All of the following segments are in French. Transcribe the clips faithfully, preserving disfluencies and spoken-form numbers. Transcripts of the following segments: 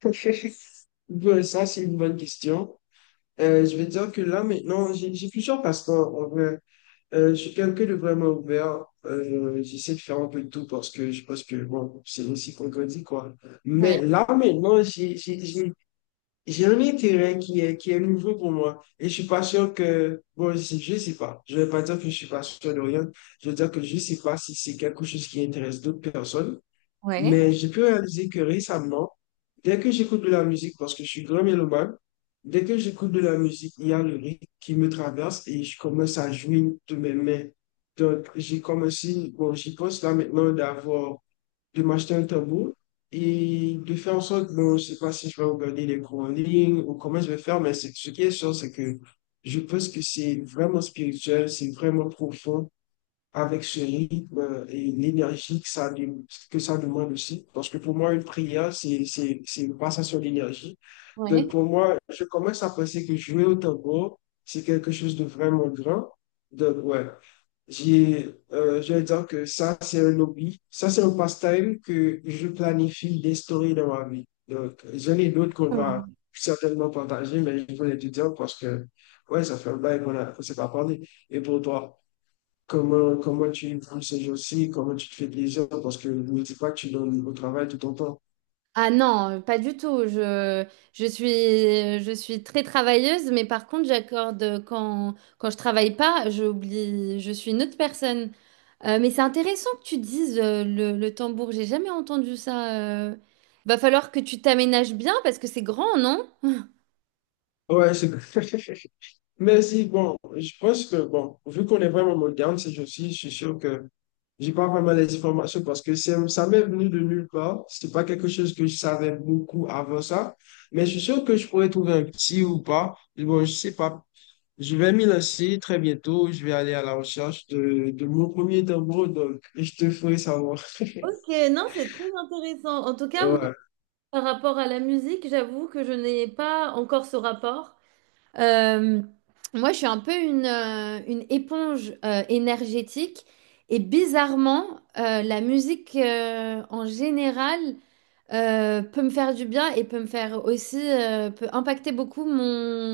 Bon, ça, c'est une bonne question. Euh, je vais dire que là, maintenant, j'ai j'ai plusieurs passe-temps. En vrai. Euh, je suis quelqu'un de vraiment ouvert. Euh, j'essaie de faire un peu de tout parce que je pense que bon, c'est aussi qu'on grandit, quoi. Ouais, Mais là, maintenant, j'ai j'ai- j'ai- j'ai un intérêt qui est, qui est nouveau pour moi. Et je suis pas sûr que... Bon, je sais, je sais pas. Je vais pas dire que je suis pas sûr de rien. Je veux dire que je sais pas si c'est quelque chose qui intéresse d'autres personnes. ouais, Mais j'ai pu réaliser que récemment, dès que j'écoute de la musique, parce que je suis grand mélomane, dès que j'écoute de la musique, il y a le rythme qui me traverse et je commence à jouer de mes mains. Donc, j'ai commencé, bon, j'y pense là maintenant d'avoir, de m'acheter un tambour et de faire en sorte, bon, je sais pas si je vais regarder les cours en ligne ou comment je vais faire, mais c'est- ce qui est sûr, c'est que je pense que c'est vraiment spirituel, c'est vraiment profond avec ce rythme et l'énergie que ça, dem- que ça demande aussi. Parce que pour moi, une prière, c'est, c'est, c'est une passation d'énergie. Donc ouais. pour moi, je commence à penser que jouer au tambour, c'est quelque chose de vraiment grand. Donc ouais, j'ai, euh, je vais dire que ça, c'est un hobby. Ça, c'est un pastime que je planifie d'instaurer dans ma vie. Donc, j'en ai d'autres qu'on va Hum. certainement partager, mais je voulais te dire parce que, ouais, ça fait un bail qu'on a- qu'on s'est pas parlé. Et pour toi? Comment, comment tu vis ces jours-ci? Comment tu te fais plaisir? Parce que ne dis pas que tu donnes au travail tout ton temps. Ah non, euh, pas du tout. Je, je suis, je suis très travailleuse, mais par contre, j'accorde euh, quand, quand je travaille pas, j'oublie, je suis une autre personne. Euh, mais c'est intéressant que tu dises euh, le, le tambour. J'ai jamais entendu ça. euh. Va falloir que tu t'aménages bien parce que c'est grand, non? Ouais, c'est Mais si, bon, je pense que, bon, vu qu'on est vraiment moderne ces jours-ci, je suis sûr que j'ai pas vraiment les informations parce que c'est- ça m'est venu de nulle part. C'est pas quelque chose que je savais beaucoup avant ça. Mais je suis sûr que je pourrais trouver un petit ou pas. Bon, je sais pas. Je vais m'y lancer très bientôt. Je vais aller à la recherche de, de mon premier tambour, donc je te ferai savoir. Mais non, c'est très intéressant. En tout cas, moi, Ouais. par rapport à la musique, j'avoue que je n'ai pas encore ce rapport. Euh, Moi, je suis un peu une, euh, une éponge euh, énergétique et bizarrement, euh, la musique euh, en général euh, peut me faire du bien et peut me faire aussi, euh, peut impacter beaucoup mon,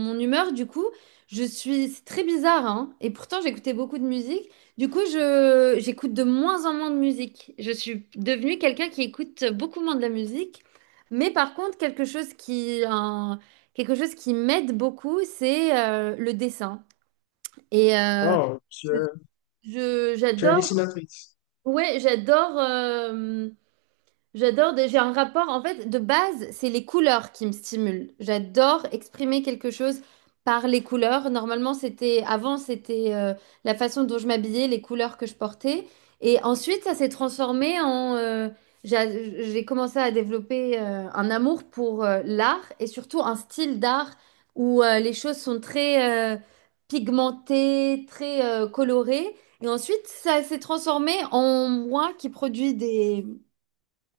mon humeur. Du coup, je suis, c'est très bizarre, hein, et pourtant j'écoutais beaucoup de musique. Du coup, je, j'écoute de moins en moins de musique. Je suis devenue quelqu'un qui écoute beaucoup moins de la musique. Mais par contre, quelque chose qui, un- quelque chose qui m'aide beaucoup, c'est euh, le dessin. Et euh, Oh, tu je, es, je- tu es j'adore, dessinatrice. ouais, j'adore. euh, J'adore, des- j'ai un rapport, en fait, de base, c'est les couleurs qui me stimulent. J'adore exprimer quelque chose par les couleurs. Normalement, c'était, avant, c'était euh, la façon dont je m'habillais, les couleurs que je portais. Et ensuite, ça s'est transformé en... euh, j'a- j'ai commencé à développer euh, un amour pour euh, l'art et surtout un style d'art où euh, les choses sont très euh, pigmentées, très euh, colorées. Et ensuite, ça s'est transformé en moi qui produit des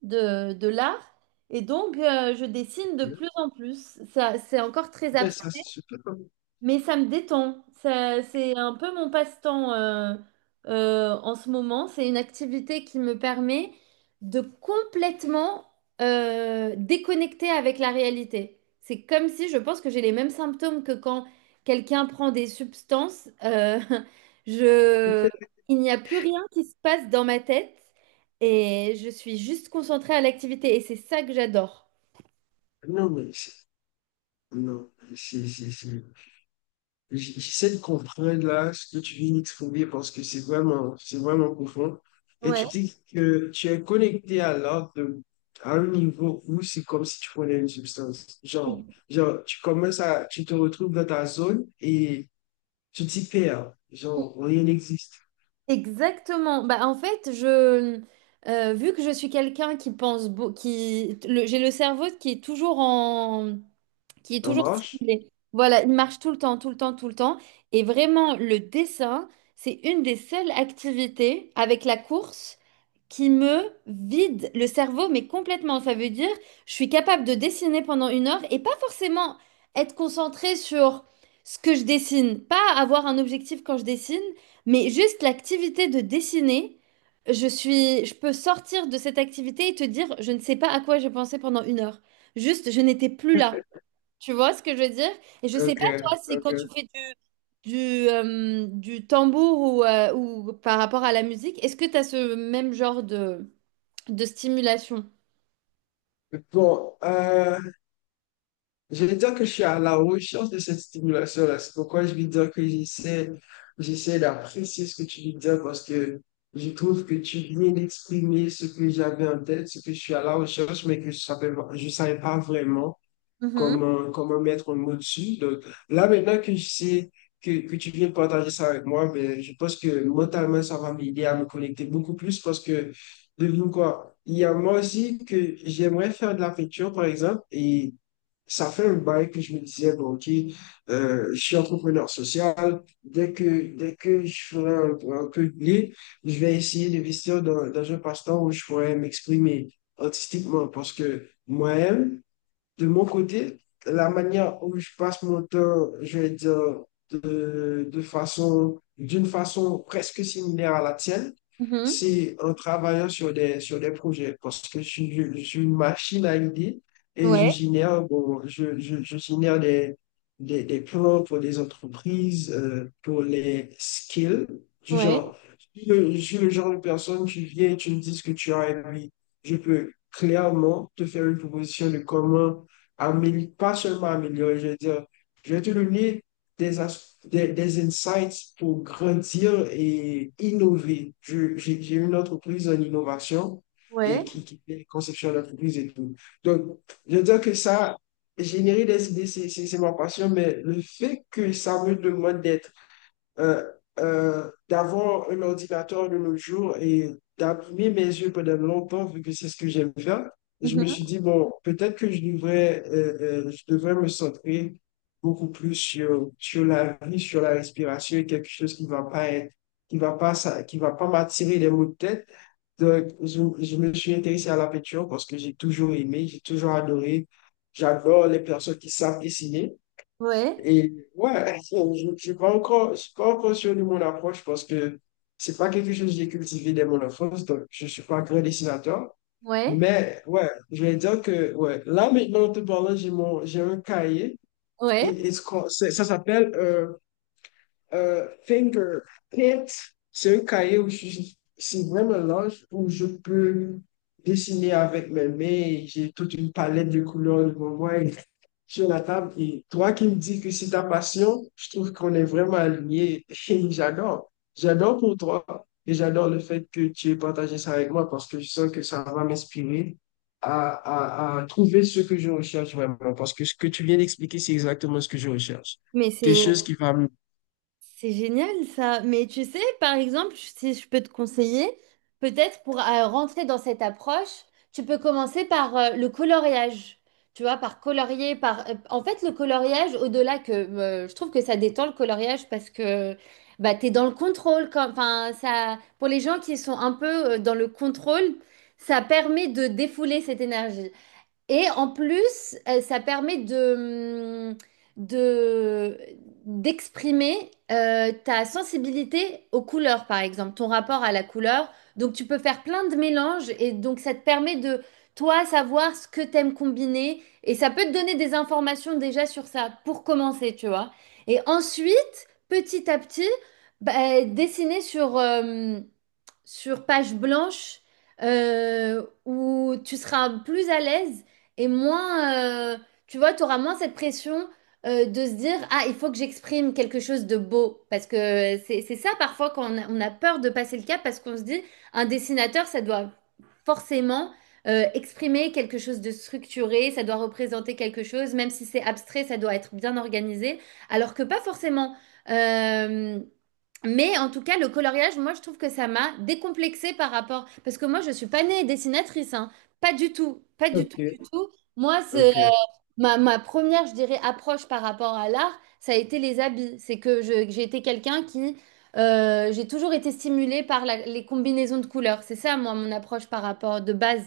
de, de l'art. Et donc, euh, je dessine de plus en plus. Ça, c'est encore très Mais abstrait. ça, c'est super. Mais ça me détend. Ça, c'est un peu mon passe-temps euh, euh, en ce moment. C'est une activité qui me permet de complètement euh, déconnecter avec la réalité. C'est comme si je pense que j'ai les mêmes symptômes que quand quelqu'un prend des substances. euh, je, il n'y a plus rien qui se passe dans ma tête et je suis juste concentrée à l'activité et c'est ça que j'adore. Non, mais c'est- non, c'est, c'est, c'est- j- j'essaie de comprendre là ce que tu viens d'exprimer parce que c'est vraiment, c'est vraiment profond. Et Ouais. tu dis que tu es connecté à l'art de- à un niveau où c'est comme si tu prenais une substance. Genre, genre, tu commences à, tu te retrouves dans ta zone et tu t'y perds. Genre, rien n'existe. Exactement. Bah, en fait, je, euh, vu que je suis quelqu'un qui pense, beau- qui, le- j'ai le cerveau qui est toujours en, qui est En toujours marche? stimulé. Voilà, il marche tout le temps, tout le temps, tout le temps. Et vraiment, le dessin, c'est une des seules activités avec la course qui me vide le cerveau, mais complètement. Ça veut dire, je suis capable de dessiner pendant une heure et pas forcément être concentrée sur ce que je dessine, pas avoir un objectif quand je dessine, mais juste l'activité de dessiner. Je suis, je peux sortir de cette activité et te dire, je ne sais pas à quoi j'ai pensé pendant une heure. Juste, je n'étais plus là. Tu vois ce que je veux dire? Et je sais Ok, pas toi si ok. quand tu fais du, du, euh, du tambour ou, euh, ou par rapport à la musique, est-ce que tu as ce même genre de, de stimulation? Bon, euh, je vais dire que je suis à la recherche de cette stimulation-là. C'est pourquoi je vais dire que j'essaie, j'essaie d'apprécier ce que tu veux dire parce que je trouve que tu viens d'exprimer ce que j'avais en tête, ce que je suis à la recherche, mais que je savais, je savais pas vraiment Mhm, comment, comment mettre un mot dessus. Donc, là, maintenant que je sais que, que tu viens de partager ça avec moi, ben, je pense que mentalement, ça va m'aider à me connecter beaucoup plus parce que, devine quoi, il y a moi aussi que j'aimerais faire de la peinture, par exemple, et ça fait un bail que je me disais, bon, OK, euh, je suis entrepreneur social. Dès que, dès que je ferai un, un peu de blé, je vais essayer d'investir dans, dans un passe-temps où je pourrais m'exprimer artistiquement parce que moi-même, de mon côté, la manière où je passe mon temps, je vais dire, de, de façon, d'une façon presque similaire à la tienne, mhm. c'est en travaillant sur des, sur des projets, parce que je, suis je- suis une machine à idées et je Ouais, génère, bon, je, je, je génère des, des, des plans pour des entreprises, euh, pour les skills, du ouais, genre, je suis le je suis le genre de personne, tu viens et tu me dis ce que tu as envie. Je peux clairement te faire une proposition de comment amé- pas seulement améliorer, je veux dire, je vais te donner des, as- des, des insights pour grandir et innover. Je- J'ai j'ai une entreprise en innovation et ouais, qui, qui fait conception d'entreprise et tout. Donc, je veux dire que ça, générer des idées, c'est c'est- c'est ma passion, mais le fait que ça me demande d'être euh, euh, d'avoir un ordinateur de nos jours et d'imprimer mes yeux pendant longtemps, vu que c'est ce que j'aime faire. Je me mhm, suis dit, bon, peut-être que je devrais, euh, euh, je devrais me centrer beaucoup plus sur, sur la vie, sur la respiration, quelque chose qui va pas être, qui va pas, ça, qui va pas m'attirer les maux de tête. Donc, je, je me suis intéressé à la peinture parce que j'ai toujours aimé, j'ai toujours adoré. J'adore les personnes qui savent dessiner. ouais, Et ouais, je ne suis pas encore, je suis pas encore sûr de mon approche parce que c'est pas quelque chose que j'ai cultivé dès mon enfance, donc je suis pas un grand dessinateur. ouais, Mais ouais, je vais dire que ouais, là maintenant, en te parlant, j'ai mon, j'ai un cahier et, ouais. et ce qu'on- c'est- ça s'appelle euh, euh, Finger Paint. C'est un cahier où je, c'est vraiment large où je peux dessiner avec mes mains. J'ai toute une palette de couleurs devant moi sur la table. Et toi qui me dis que c'est ta passion, je trouve qu'on est vraiment alignés. Et j'adore. J'adore pour toi. Et j'adore le fait que tu aies partagé ça avec moi parce que je sens que ça va m'inspirer à, à, à trouver ce que je recherche vraiment. Parce que ce que tu viens d'expliquer, c'est exactement ce que je recherche. Mais Quelque c'est... chose qui va me... C'est génial ça, mais tu sais, par exemple, si je peux te conseiller, peut-être pour euh, rentrer dans cette approche, tu peux commencer par euh, le coloriage. Tu vois, par colorier, par... euh, en fait, le coloriage, au-delà que euh, je trouve que ça détend le coloriage parce que bah, tu es dans le contrôle. Quand... Enfin, ça... Pour les gens qui sont un peu euh, dans le contrôle, ça permet de défouler cette énergie. Et en plus, euh, ça permet de, mm, de, d'exprimer euh, ta sensibilité aux couleurs, par exemple, ton rapport à la couleur. Donc, tu peux faire plein de mélanges et donc, ça te permet de, toi, savoir ce que t'aimes combiner. Et ça peut te donner des informations déjà sur ça pour commencer, tu vois. Et ensuite, petit à petit, bah, dessiner sur... euh, sur page blanche euh, où tu seras plus à l'aise et moins, euh, tu vois, tu auras moins cette pression euh, de se dire, ah, il faut que j'exprime quelque chose de beau. Parce que c'est, c'est ça parfois quand on a, on a peur de passer le cap parce qu'on se dit, un dessinateur, ça doit forcément euh, exprimer quelque chose de structuré, ça doit représenter quelque chose, même si c'est abstrait, ça doit être bien organisé, alors que pas forcément. Euh, mais en tout cas, le coloriage, moi, je trouve que ça m'a décomplexée par rapport. Parce que moi, je ne suis pas née dessinatrice, hein. Pas du tout. Pas du tout, du Ok, tout. Moi, c'est ok. Ma, ma première, je dirais, approche par rapport à l'art, ça a été les habits. C'est que je- que j'ai été quelqu'un qui, euh, j'ai toujours été stimulée par la- les combinaisons de couleurs. C'est ça, moi, mon approche par rapport de base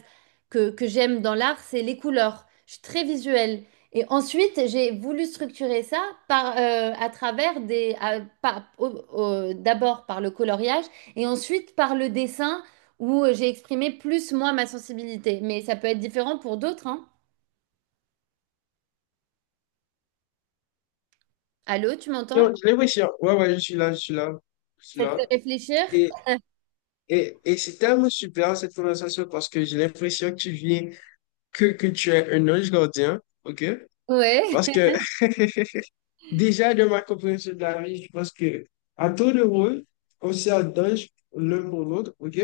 que, que j'aime dans l'art, c'est les couleurs. Je suis très visuelle. Et ensuite, j'ai voulu structurer ça par, euh, à travers des, à- par- au- au- d'abord par le coloriage et ensuite par le dessin où j'ai exprimé plus, moi, ma sensibilité. Mais ça peut être différent pour d'autres, hein. Allô, tu m'entends? Non, j'ai l'impression. Ouais, ouais, je suis là, je suis là. Je suis Ça te là. fait réfléchir? Et, et, et c'est tellement super cette conversation parce que j'ai l'impression que tu viens que, que tu es un ange gardien, ok? Ouais. Parce que déjà de ma compréhension de la vie, je pense que à tour de rôle, on sert d'ange l'un pour l'autre, ok?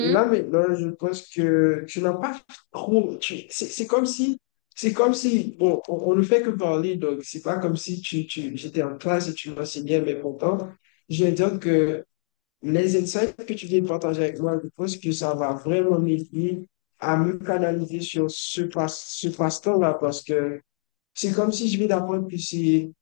Et là maintenant, je pense que tu n'as pas trop. tu- C'est c'est comme si, c'est comme si, bon, on, on ne fait que parler, donc c'est pas comme si tu, tu, j'étais en classe et tu m'enseignais, mais pourtant, je vais dire que les insights que tu viens de partager avec moi, je pense que ça va vraiment m'aider à me canaliser sur ce passe, ce passe-temps-là parce que c'est comme si je viens d'apprendre que c'est,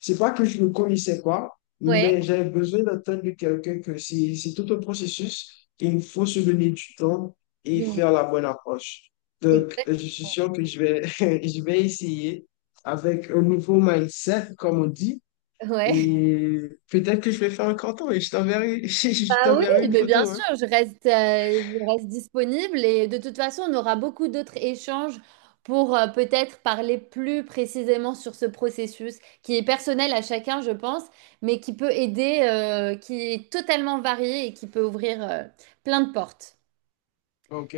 c'est pas que je ne connaissais pas, Ouais. mais j'avais besoin d'entendre de quelqu'un que c'est, c'est tout un processus et il faut se donner du temps et Oui. faire la bonne approche. Donc, je suis Exactement. sûr que je vais, je vais essayer avec un nouveau mindset, comme on dit Ouais. et peut-être que je vais faire un canton et je t'enverrai, je Bah oui, t'enverrai une mais bien photo, hein. sûr, je reste, euh, je reste disponible et de toute façon, on aura beaucoup d'autres échanges pour euh, peut-être parler plus précisément sur ce processus qui est personnel à chacun, je pense, mais qui peut aider, euh, qui est totalement varié et qui peut ouvrir, euh, plein de portes. Ok,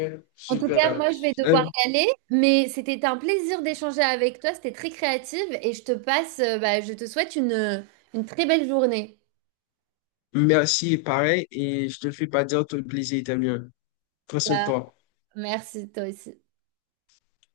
En tout cas, super. moi, je vais devoir Euh, y aller, mais c'était un plaisir d'échanger avec toi. C'était très créative, et je te passe, euh, bah, je te souhaite une, une très belle journée. merci, pareil, et je te le fais pas dire, tout le plaisir était mien. Prends soin de Ah, toi. merci, toi aussi.